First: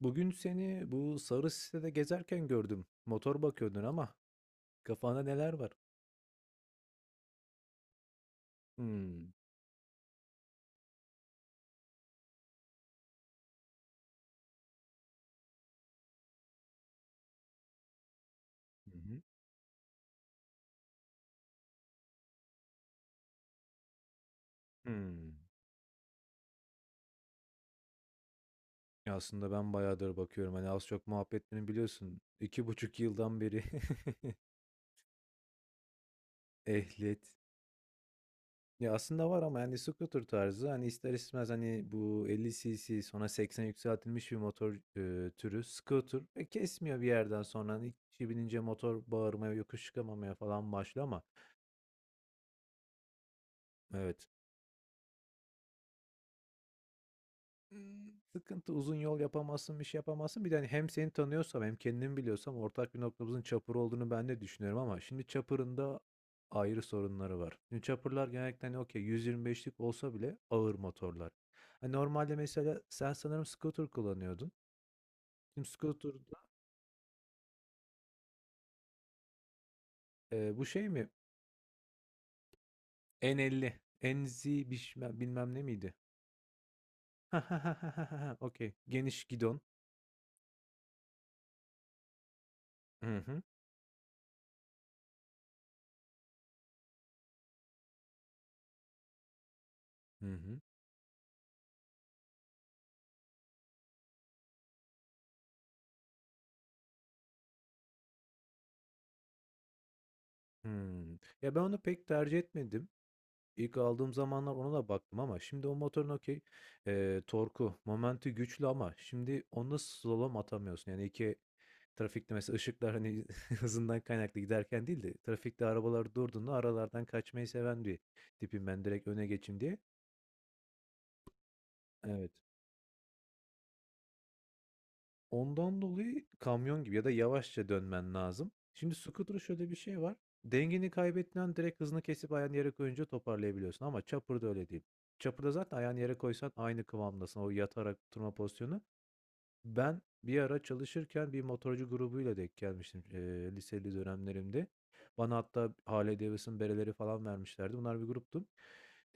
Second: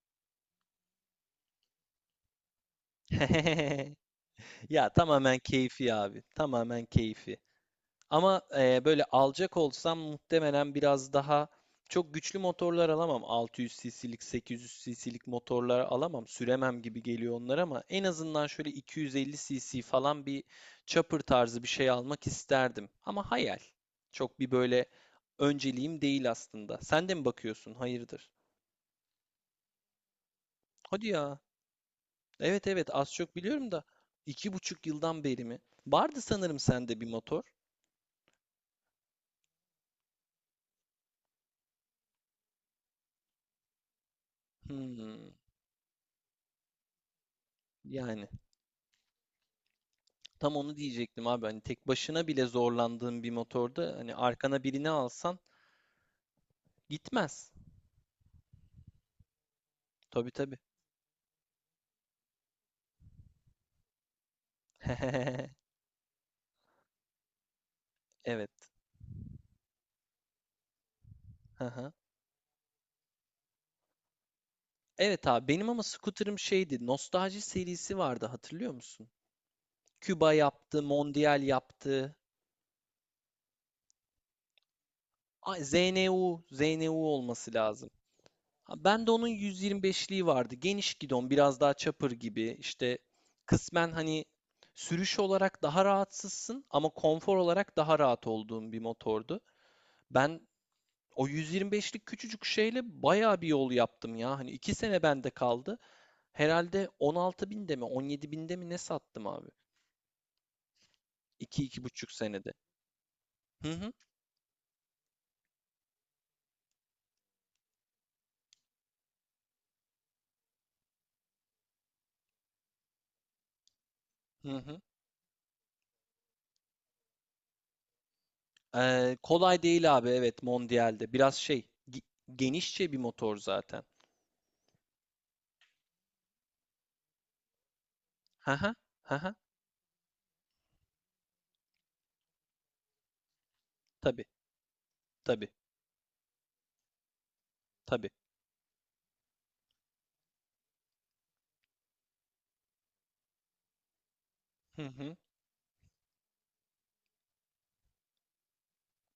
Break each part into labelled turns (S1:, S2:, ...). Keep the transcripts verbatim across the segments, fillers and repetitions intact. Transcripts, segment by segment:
S1: Bugün seni bu sarı sitede gezerken gördüm. Motor bakıyordun ama
S2: Ya
S1: kafanda
S2: tamamen
S1: neler var?
S2: keyfi abi. Tamamen keyfi. Ama e, böyle
S1: Hmm.
S2: alacak olsam muhtemelen biraz daha çok güçlü motorlar alamam. altı yüz cc'lik, sekiz yüz cc'lik motorlar alamam. Süremem gibi geliyor onlar ama en azından şöyle
S1: Hı hı.
S2: iki yüz elli cc falan bir chopper tarzı bir şey almak isterdim. Ama hayal. Çok bir böyle
S1: Hmm.
S2: önceliğim değil aslında. Sen de mi bakıyorsun? Hayırdır?
S1: Ya aslında ben bayağıdır bakıyorum. Hani az çok
S2: Hadi ya.
S1: muhabbetini biliyorsun.
S2: Evet,
S1: İki
S2: evet,
S1: buçuk
S2: az çok
S1: yıldan beri
S2: biliyorum da iki buçuk yıldan beri mi? Vardı sanırım sende bir
S1: ehliyet.
S2: motor.
S1: Ya aslında var ama yani scooter tarzı hani ister istemez hani bu elli cc sonra seksen yükseltilmiş bir motor
S2: Hmm,
S1: e, türü scooter ve kesmiyor bir yerden sonra hani
S2: yani
S1: kişi binince motor bağırmaya yokuş çıkamamaya
S2: tam
S1: falan
S2: onu
S1: başlıyor ama
S2: diyecektim abi. Hani tek başına bile zorlandığın bir motorda hani
S1: evet.
S2: arkana birini alsan gitmez.
S1: Imm. Sıkıntı, uzun yol yapamazsın, bir şey
S2: Tabii,
S1: yapamazsın. Bir
S2: tabii.
S1: de, hani, hem seni tanıyorsam hem kendimi biliyorsam ortak bir noktamızın Çapır olduğunu ben de düşünüyorum ama şimdi Çapır'ın da ayrı sorunları var. Şimdi Çapır'lar genellikle,
S2: Evet.
S1: hani, okay, yüz yirmi beşlik olsa bile ağır motorlar.
S2: Aha.
S1: Hani, normalde mesela sen sanırım scooter kullanıyordun.
S2: Evet abi
S1: Şimdi
S2: benim ama scooter'ım
S1: scooter'da,
S2: şeydi. Nostalji serisi vardı, hatırlıyor musun? Küba
S1: eee, bu
S2: yaptı,
S1: şey mi?
S2: Mondial yaptı.
S1: N elli, N Z bişme bilmem bilmem ne
S2: Ay,
S1: miydi?
S2: Z N U, Z N U
S1: Hah,
S2: olması
S1: hah, hah,
S2: lazım.
S1: hah, hah, hah, okay.
S2: Ha, ben de
S1: Geniş
S2: onun
S1: gidon.
S2: yüz yirmi beşliği vardı. Geniş gidon, biraz daha chopper gibi. İşte
S1: Hı hı.
S2: kısmen hani sürüş olarak daha rahatsızsın ama konfor olarak daha rahat olduğun bir motordu.
S1: Hı
S2: Ben
S1: hı.
S2: o yüz yirmi beşlik küçücük şeyle bayağı bir yol yaptım ya. Hani iki sene bende kaldı. Herhalde on altı binde mi on yedi binde mi ne sattım abi?
S1: Hımm. Ya, ben
S2: İki
S1: onu
S2: iki
S1: pek
S2: buçuk
S1: tercih
S2: senede.
S1: etmedim.
S2: Hı
S1: İlk
S2: hı,
S1: aldığım zamanlar ona da baktım ama şimdi o motorun okey, eee, torku, momenti güçlü ama şimdi onda slalom atamıyorsun. Yani iki trafikte mesela ışıklar hani hızından kaynaklı
S2: hı hı.
S1: giderken değil de trafikte arabalar durduğunda aralardan kaçmayı seven bir tipim ben direkt
S2: Ee,
S1: öne geçeyim
S2: kolay
S1: diye.
S2: değil abi, evet, Mondial'de. Biraz şey gi-
S1: Evet.
S2: genişçe bir motor zaten.
S1: Ondan dolayı kamyon gibi ya da yavaşça dönmen
S2: Hı
S1: lazım.
S2: hı,
S1: Şimdi
S2: hı hı.
S1: scooter'da şöyle bir şey var. Dengeni kaybettiğin an direkt hızını kesip ayağını yere koyunca toparlayabiliyorsun ama
S2: Tabii.
S1: chopper'da öyle değil.
S2: Tabii,
S1: Chopper'da zaten ayağını yere koysan aynı kıvamdasın. O yatarak
S2: tabii.
S1: oturma pozisyonu. Ben bir ara çalışırken bir motorcu grubuyla denk gelmiştim, eee, liseli dönemlerimde.
S2: Hı hı,
S1: Bana hatta Harley Davidson bereleri falan vermişlerdi. Bunlar bir gruptu.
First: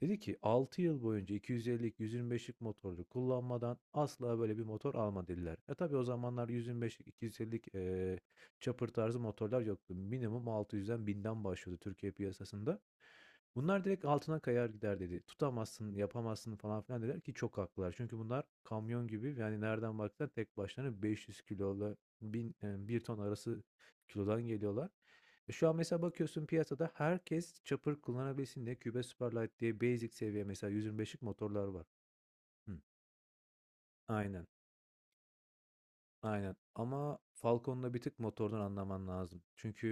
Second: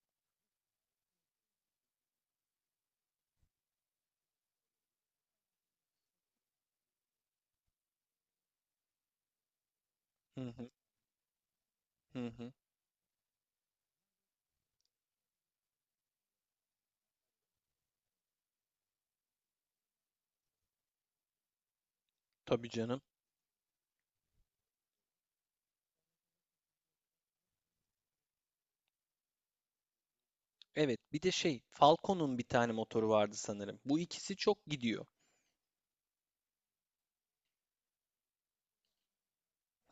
S1: Dedi ki altı yıl boyunca iki yüz ellilik, yüz yirmi beşlik motorlu kullanmadan asla böyle bir motor alma dediler. E tabii o zamanlar yüz yirmi beşlik, iki yüz ellilik eee chopper tarzı motorlar yoktu.
S2: hı
S1: Minimum
S2: hı,
S1: altı yüzden binden başlıyordu Türkiye
S2: hı hı.
S1: piyasasında. Bunlar direkt altına kayar gider dedi. Tutamazsın, yapamazsın falan filan dediler ki çok haklılar. Çünkü bunlar kamyon gibi yani nereden baksan tek başlarına beş yüz kilolu bin,
S2: Tabii
S1: e, bir
S2: canım.
S1: ton arası kilodan geliyorlar. E şu an mesela bakıyorsun piyasada herkes çapır kullanabilsin diye Cube Superlight diye basic seviye mesela
S2: Evet, bir
S1: yüz yirmi beşlik
S2: de şey,
S1: motorlar var.
S2: Falcon'un bir tane
S1: Hı,
S2: motoru vardı sanırım. Bu ikisi
S1: aynen.
S2: çok gidiyor.
S1: Aynen ama Falcon'da bir tık motordan anlaman lazım.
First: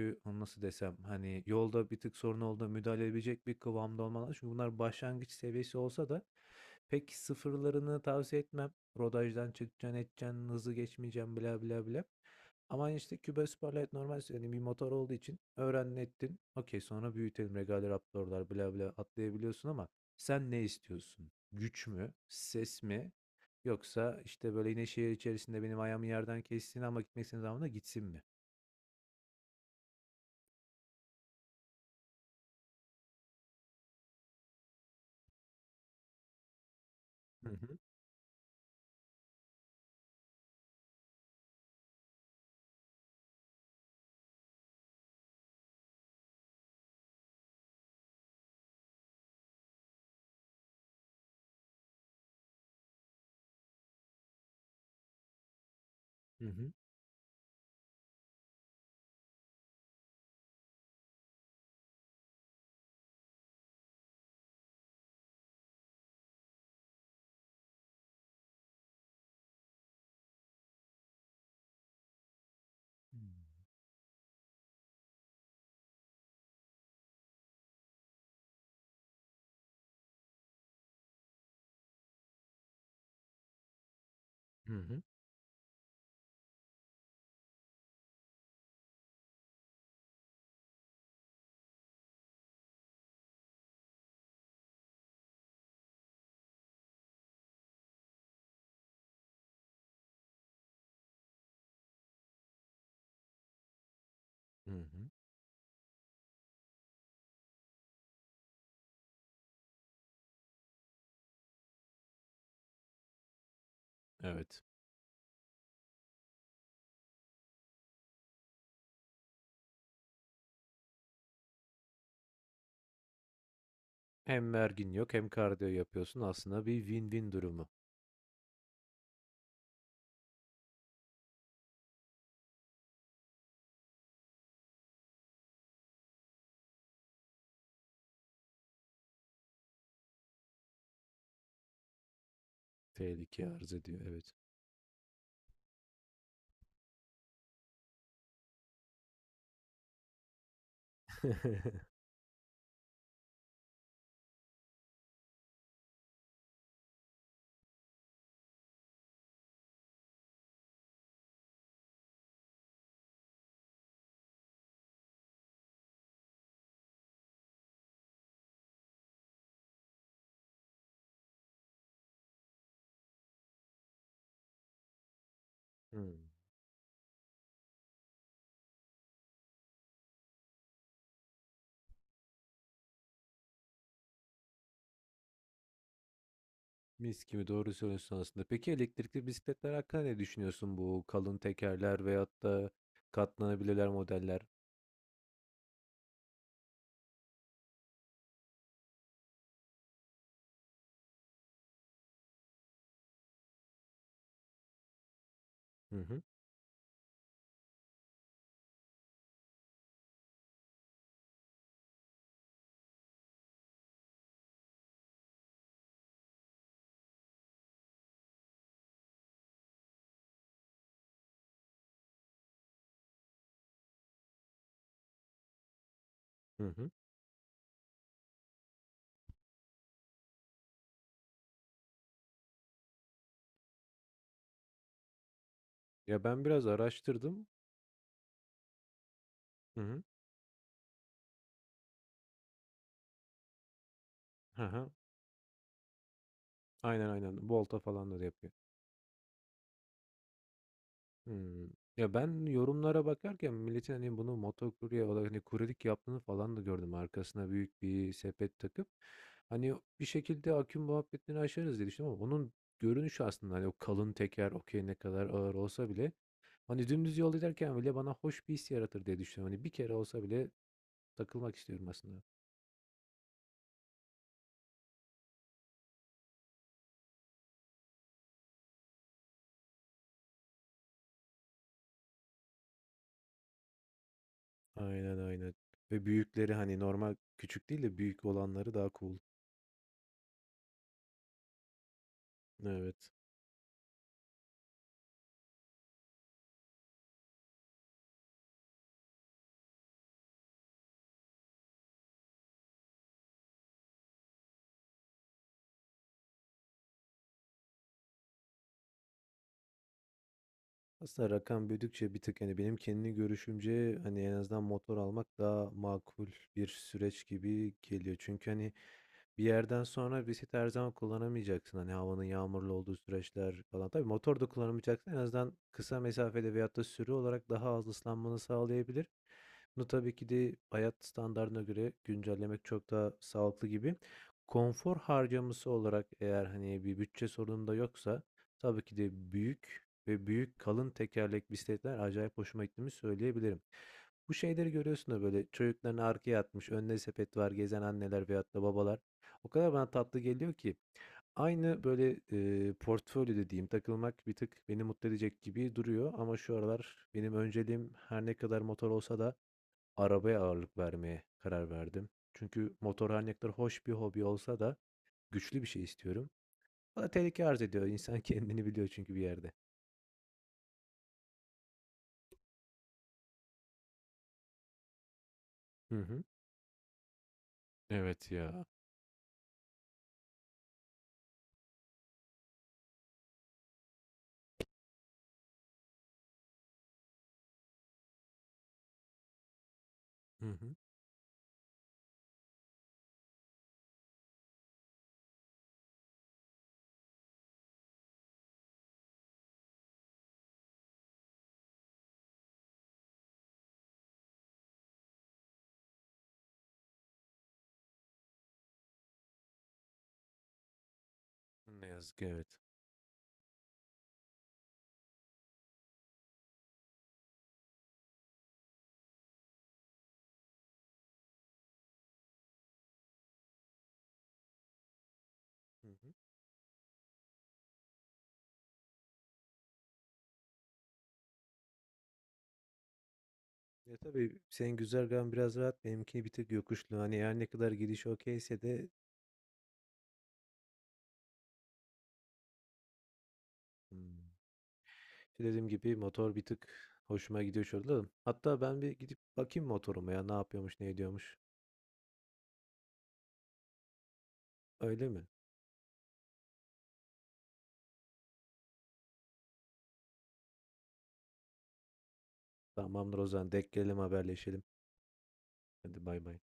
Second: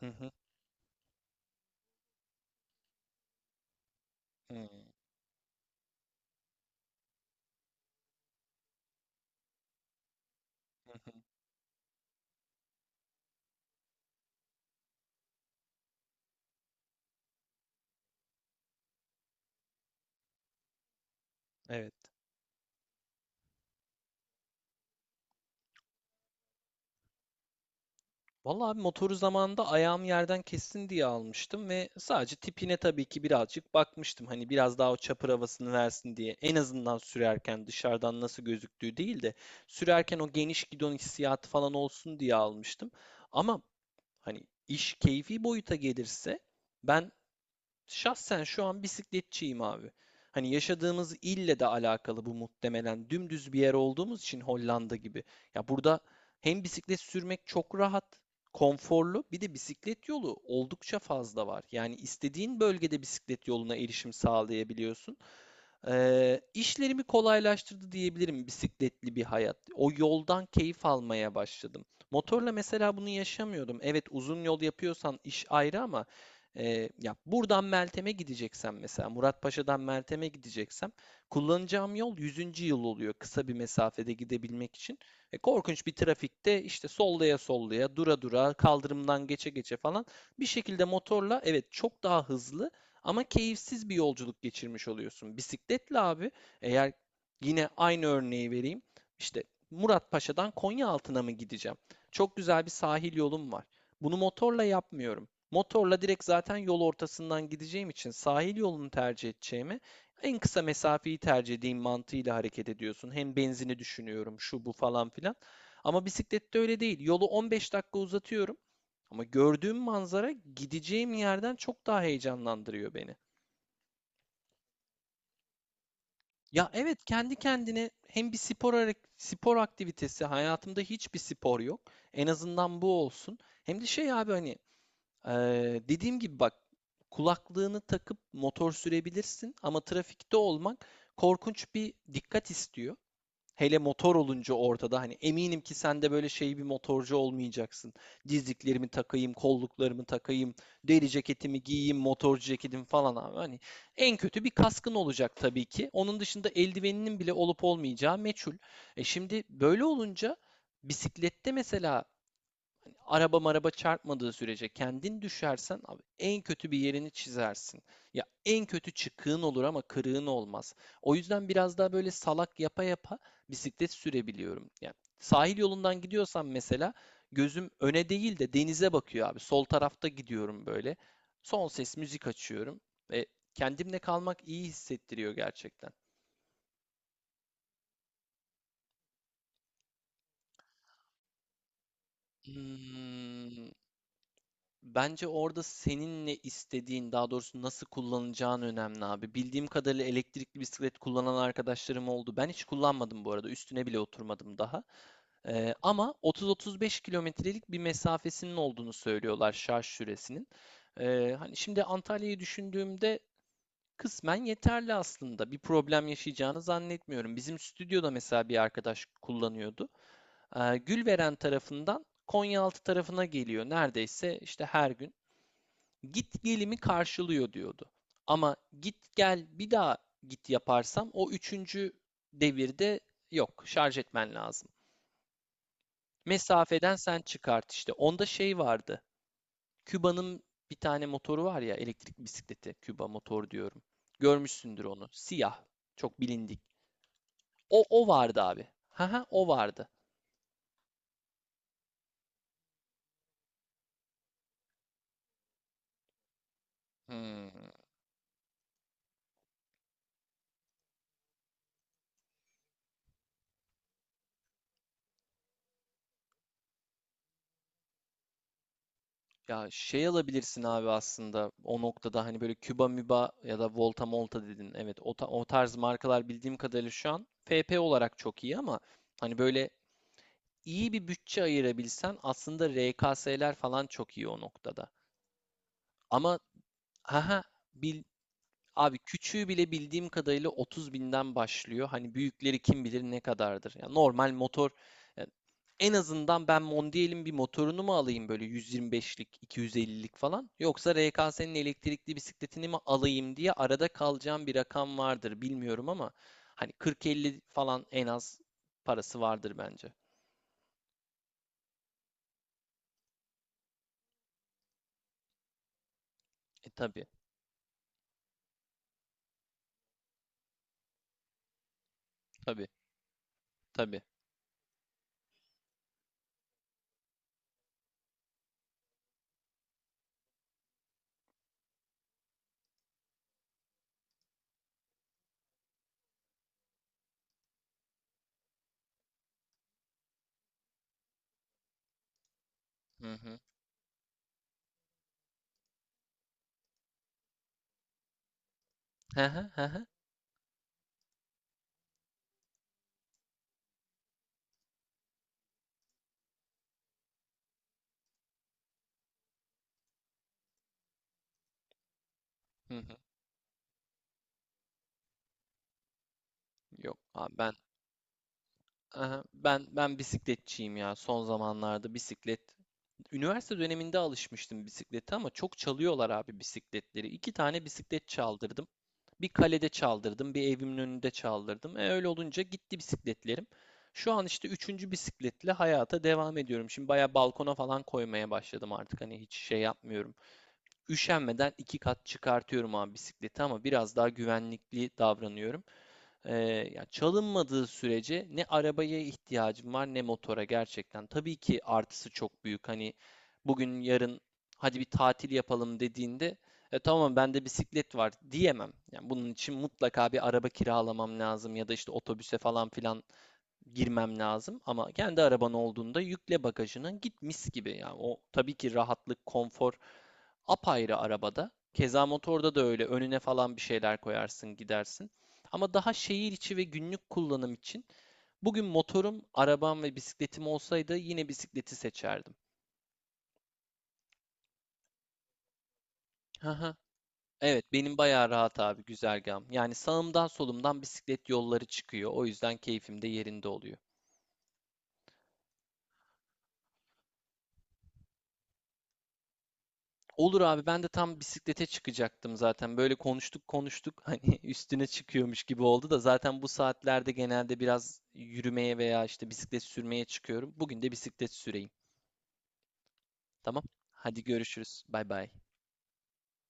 S2: Hı hı,
S1: onu nasıl desem hani yolda bir tık sorun olduğunda müdahale edebilecek bir kıvamda olman lazım. Çünkü
S2: hı hı,
S1: bunlar başlangıç seviyesi olsa da pek sıfırlarını tavsiye etmem. Rodajdan çıkacaksın edeceksin hızı
S2: hı.
S1: geçmeyeceksin bla bla bla. Ama hani, işte Cuba Superlight normal yani bir motor olduğu için öğrendin ettin. Okey sonra büyütelim Regal Raptor'lar bla bla atlayabiliyorsun ama sen ne istiyorsun? Güç
S2: Evet.
S1: mü? Ses mi? Yoksa, işte, böyle, yine şehir içerisinde benim ayağımı yerden kessin ama gitmek istediğim zaman da gitsin mi?
S2: Vallahi abi, motoru zamanında ayağım yerden kessin diye almıştım ve sadece tipine tabii ki birazcık bakmıştım. Hani biraz daha o çapır havasını versin diye. En azından
S1: Hı
S2: sürerken
S1: hı.
S2: dışarıdan nasıl gözüktüğü değil de sürerken o geniş gidon hissiyatı falan olsun diye almıştım. Ama hani iş keyfi boyuta gelirse ben şahsen şu an bisikletçiyim abi. Hani yaşadığımız ille de alakalı bu, muhtemelen. Dümdüz bir yer olduğumuz için, Hollanda gibi. Ya burada
S1: Hı
S2: hem
S1: hı.
S2: bisiklet sürmek çok rahat, konforlu, bir de bisiklet yolu oldukça fazla var. Yani istediğin bölgede bisiklet yoluna erişim sağlayabiliyorsun. Eee, işlerimi kolaylaştırdı diyebilirim, bisikletli bir hayat. O yoldan keyif almaya başladım. Motorla mesela bunu yaşamıyordum. Evet, uzun yol yapıyorsan iş ayrı ama eee, ya buradan Meltem'e gideceksem, mesela Muratpaşa'dan Meltem'e gideceksem, kullanacağım yol Yüzüncü Yıl oluyor kısa bir mesafede
S1: Hı
S2: gidebilmek için.
S1: hı.
S2: E, korkunç bir trafikte işte sollaya sollaya, dura dura, kaldırımdan geçe geçe falan bir şekilde, motorla evet çok daha hızlı ama keyifsiz bir yolculuk geçirmiş oluyorsun. Bisikletle abi, eğer, yine aynı örneği vereyim. İşte Muratpaşa'dan Konyaaltı'na mı gideceğim? Çok güzel bir sahil yolum var. Bunu motorla
S1: Hı hı.
S2: yapmıyorum. Motorla direkt zaten yol ortasından gideceğim için, sahil yolunu tercih edeceğimi, en kısa mesafeyi tercih edeyim mantığıyla hareket ediyorsun. Hem benzini düşünüyorum,
S1: Evet.
S2: şu bu falan filan. Ama bisiklette öyle değil. Yolu on beş dakika uzatıyorum ama gördüğüm manzara gideceğim yerden çok daha heyecanlandırıyor beni.
S1: Hem vergin yok hem kardiyo yapıyorsun. Aslında
S2: Ya
S1: bir
S2: evet,
S1: win-win
S2: kendi
S1: durumu.
S2: kendine hem bir spor hare- spor aktivitesi, hayatımda hiçbir spor yok. En azından bu olsun. Hem de şey abi, hani eee, dediğim gibi bak, kulaklığını takıp motor sürebilirsin ama trafikte olmak korkunç bir dikkat istiyor.
S1: Tehlike arz
S2: Hele
S1: ediyor,
S2: motor
S1: evet.
S2: olunca ortada, hani eminim ki sen de böyle şey bir motorcu olmayacaksın. Dizliklerimi takayım, kolluklarımı takayım, deri ceketimi giyeyim, motorcu ceketim falan abi. Hani en kötü bir kaskın olacak tabii ki. Onun dışında eldiveninin bile olup olmayacağı meçhul. E şimdi böyle olunca, bisiklette mesela, araba maraba çarpmadığı sürece kendin düşersen abi, en kötü bir yerini çizersin. Ya en kötü çıkığın olur ama kırığın olmaz. O yüzden biraz daha böyle salak yapa yapa bisiklet sürebiliyorum. Yani sahil yolundan
S1: Hımm.
S2: gidiyorsam mesela, gözüm öne değil de denize bakıyor abi. Sol tarafta gidiyorum böyle. Son ses müzik açıyorum ve kendimle kalmak iyi hissettiriyor gerçekten.
S1: Mis gibi doğru söylüyorsun aslında. Peki elektrikli bisikletler hakkında ne düşünüyorsun? Bu kalın tekerler veyahut da
S2: Hmm.
S1: katlanabilirler modeller.
S2: Bence orada senin ne istediğin, daha doğrusu nasıl kullanacağın önemli abi. Bildiğim kadarıyla elektrikli bisiklet kullanan arkadaşlarım oldu. Ben hiç kullanmadım bu arada. Üstüne bile oturmadım daha. Ee,
S1: Hı
S2: ama
S1: hı.
S2: otuz otuz beş kilometrelik bir mesafesinin olduğunu söylüyorlar, şarj süresinin. Ee, hani şimdi Antalya'yı düşündüğümde kısmen yeterli aslında. Bir problem yaşayacağını zannetmiyorum. Bizim stüdyoda mesela bir arkadaş kullanıyordu. Ee, Gülveren tarafından Konyaaltı tarafına geliyor neredeyse, işte her gün git
S1: Hı
S2: gelimi
S1: hı.
S2: karşılıyor diyordu. Ama git gel bir daha git yaparsam, o üçüncü devirde yok, şarj etmen lazım.
S1: Ya, ben biraz
S2: Mesafeden sen
S1: araştırdım.
S2: çıkart işte. Onda şey vardı.
S1: Hı hı.
S2: Küba'nın bir tane motoru var ya, elektrik bisikleti. Küba motor diyorum.
S1: Hı
S2: Görmüşsündür
S1: hı.
S2: onu. Siyah. Çok bilindik.
S1: Aynen, aynen. Volta
S2: O, o
S1: falan da
S2: vardı
S1: yapıyor.
S2: abi. Haha, o vardı.
S1: Hımm. Ya, ben yorumlara bakarken milletin, hani, bunu motokurye olarak, hani, kuryelik yaptığını falan da gördüm.
S2: Hmm.
S1: Arkasına büyük bir sepet takıp, hani, bir şekilde aküm muhabbetini aşarız diye düşündüm ama onun görünüşü aslında, hani, o kalın teker, okey, ne kadar ağır olsa bile, hani, dümdüz yol giderken bile bana hoş bir his yaratır diye düşünüyorum. Hani,
S2: Ya
S1: bir kere
S2: şey
S1: olsa bile
S2: alabilirsin abi aslında
S1: takılmak
S2: o
S1: istiyorum aslında.
S2: noktada, hani böyle Küba Müba ya da Volta Molta dedin. Evet, o, ta- o tarz markalar bildiğim kadarıyla şu an F P olarak çok iyi ama hani böyle iyi bir bütçe ayırabilsen aslında R K S'ler falan çok iyi o noktada.
S1: Aynen, aynen ve
S2: Ama
S1: büyükleri, hani, normal
S2: haha,
S1: küçük değil de
S2: bildim.
S1: büyük olanları daha
S2: Abi,
S1: cool.
S2: küçüğü bile bildiğim kadarıyla otuz binden başlıyor. Hani büyükleri kim bilir
S1: Evet.
S2: ne kadardır. Ya normal motor, ya en azından ben Mondial'in bir motorunu mu alayım, böyle yüz yirmi beşlik, iki yüz ellilik falan, yoksa R K S'nin elektrikli bisikletini mi alayım diye arada kalacağım bir rakam vardır, bilmiyorum ama hani kırk elli falan en az parası vardır bence.
S1: Aslında rakam büyüdükçe bir tık hani benim kendi görüşümce hani en azından motor almak daha makul bir
S2: E tabii,
S1: süreç gibi geliyor. Çünkü hani bir yerden sonra bisiklet her zaman kullanamayacaksın. Hani havanın
S2: tabii,
S1: yağmurlu olduğu süreçler falan.
S2: tabii.
S1: Tabii motor da kullanamayacaksın. En azından kısa mesafede veyahut da sürü olarak daha az ıslanmanı sağlayabilir. Bunu tabii ki de hayat standartına göre güncellemek çok daha sağlıklı gibi. Konfor harcaması olarak eğer hani bir bütçe sorunum da yoksa tabii ki de büyük ve büyük kalın tekerlek bisikletler acayip hoşuma gittiğini
S2: Hı hı.
S1: söyleyebilirim. Bu şeyleri görüyorsun da böyle çocuklarını arkaya atmış, önüne sepet var, gezen anneler veyahut da babalar.
S2: Hı
S1: O
S2: hı, hı
S1: kadar
S2: hı,
S1: bana tatlı geliyor ki aynı böyle e, portfolyo dediğim takılmak bir tık beni mutlu edecek gibi duruyor ama şu aralar benim önceliğim her ne kadar motor olsa da arabaya ağırlık vermeye karar verdim. Çünkü
S2: hı hı.
S1: motor her ne kadar hoş bir hobi olsa da güçlü bir şey istiyorum.
S2: Yok
S1: Bana
S2: abi,
S1: tehlike
S2: ben
S1: arz ediyor. İnsan kendini biliyor çünkü bir
S2: aha,
S1: yerde.
S2: ben ben bisikletçiyim ya son zamanlarda, bisiklet. Üniversite döneminde alışmıştım bisiklete ama çok
S1: Hı
S2: çalıyorlar
S1: hı.
S2: abi bisikletleri. İki tane bisiklet
S1: Evet ya.
S2: çaldırdım. Bir kalede çaldırdım, bir evimin önünde çaldırdım. E öyle olunca gitti bisikletlerim. Şu an işte üçüncü bisikletle hayata devam ediyorum. Şimdi baya balkona falan koymaya başladım artık. Hani hiç şey yapmıyorum.
S1: Hı hı.
S2: Üşenmeden iki kat çıkartıyorum abi bisikleti ama biraz daha güvenlikli davranıyorum. Ee, ya çalınmadığı sürece ne arabaya ihtiyacım var ne motora, gerçekten. Tabii ki artısı çok büyük. Hani bugün yarın hadi bir tatil yapalım dediğinde, e, tamam bende bisiklet var diyemem. Yani bunun için mutlaka bir araba kiralamam lazım ya da
S1: Ne
S2: işte
S1: yazık ki
S2: otobüse
S1: evet.
S2: falan filan girmem lazım. Ama kendi araban olduğunda yükle bagajına, git mis gibi. Yani o tabii ki rahatlık, konfor, apayrı arabada. Keza motorda da öyle, önüne falan bir şeyler koyarsın gidersin. Ama
S1: Hı
S2: daha
S1: hı.
S2: şehir içi ve günlük kullanım için, bugün motorum, arabam ve bisikletim olsaydı yine bisikleti seçerdim.
S1: Ya tabii senin güzergahın biraz rahat, benimkini bir tık
S2: Haha.
S1: yokuşlu. Hani her ne
S2: Evet,
S1: kadar
S2: benim
S1: gidiş
S2: bayağı rahat
S1: okeyse
S2: abi
S1: de
S2: güzergahım. Yani sağımdan solumdan bisiklet yolları çıkıyor. O yüzden keyfim de yerinde oluyor.
S1: Hmm. işte dediğim gibi motor bir tık hoşuma gidiyor şurada. Hatta ben bir gidip bakayım motoruma ya ne
S2: Olur abi,
S1: yapıyormuş
S2: ben de
S1: ne
S2: tam
S1: ediyormuş.
S2: bisiklete çıkacaktım zaten. Böyle konuştuk konuştuk hani üstüne
S1: Öyle mi?
S2: çıkıyormuş gibi oldu da, zaten bu saatlerde genelde biraz yürümeye veya işte bisiklet sürmeye çıkıyorum. Bugün de bisiklet süreyim.
S1: Tamamdır o zaman
S2: Tamam.
S1: denk gelelim
S2: Hadi
S1: haberleşelim.
S2: görüşürüz. Bay bay.
S1: Hadi bay bay.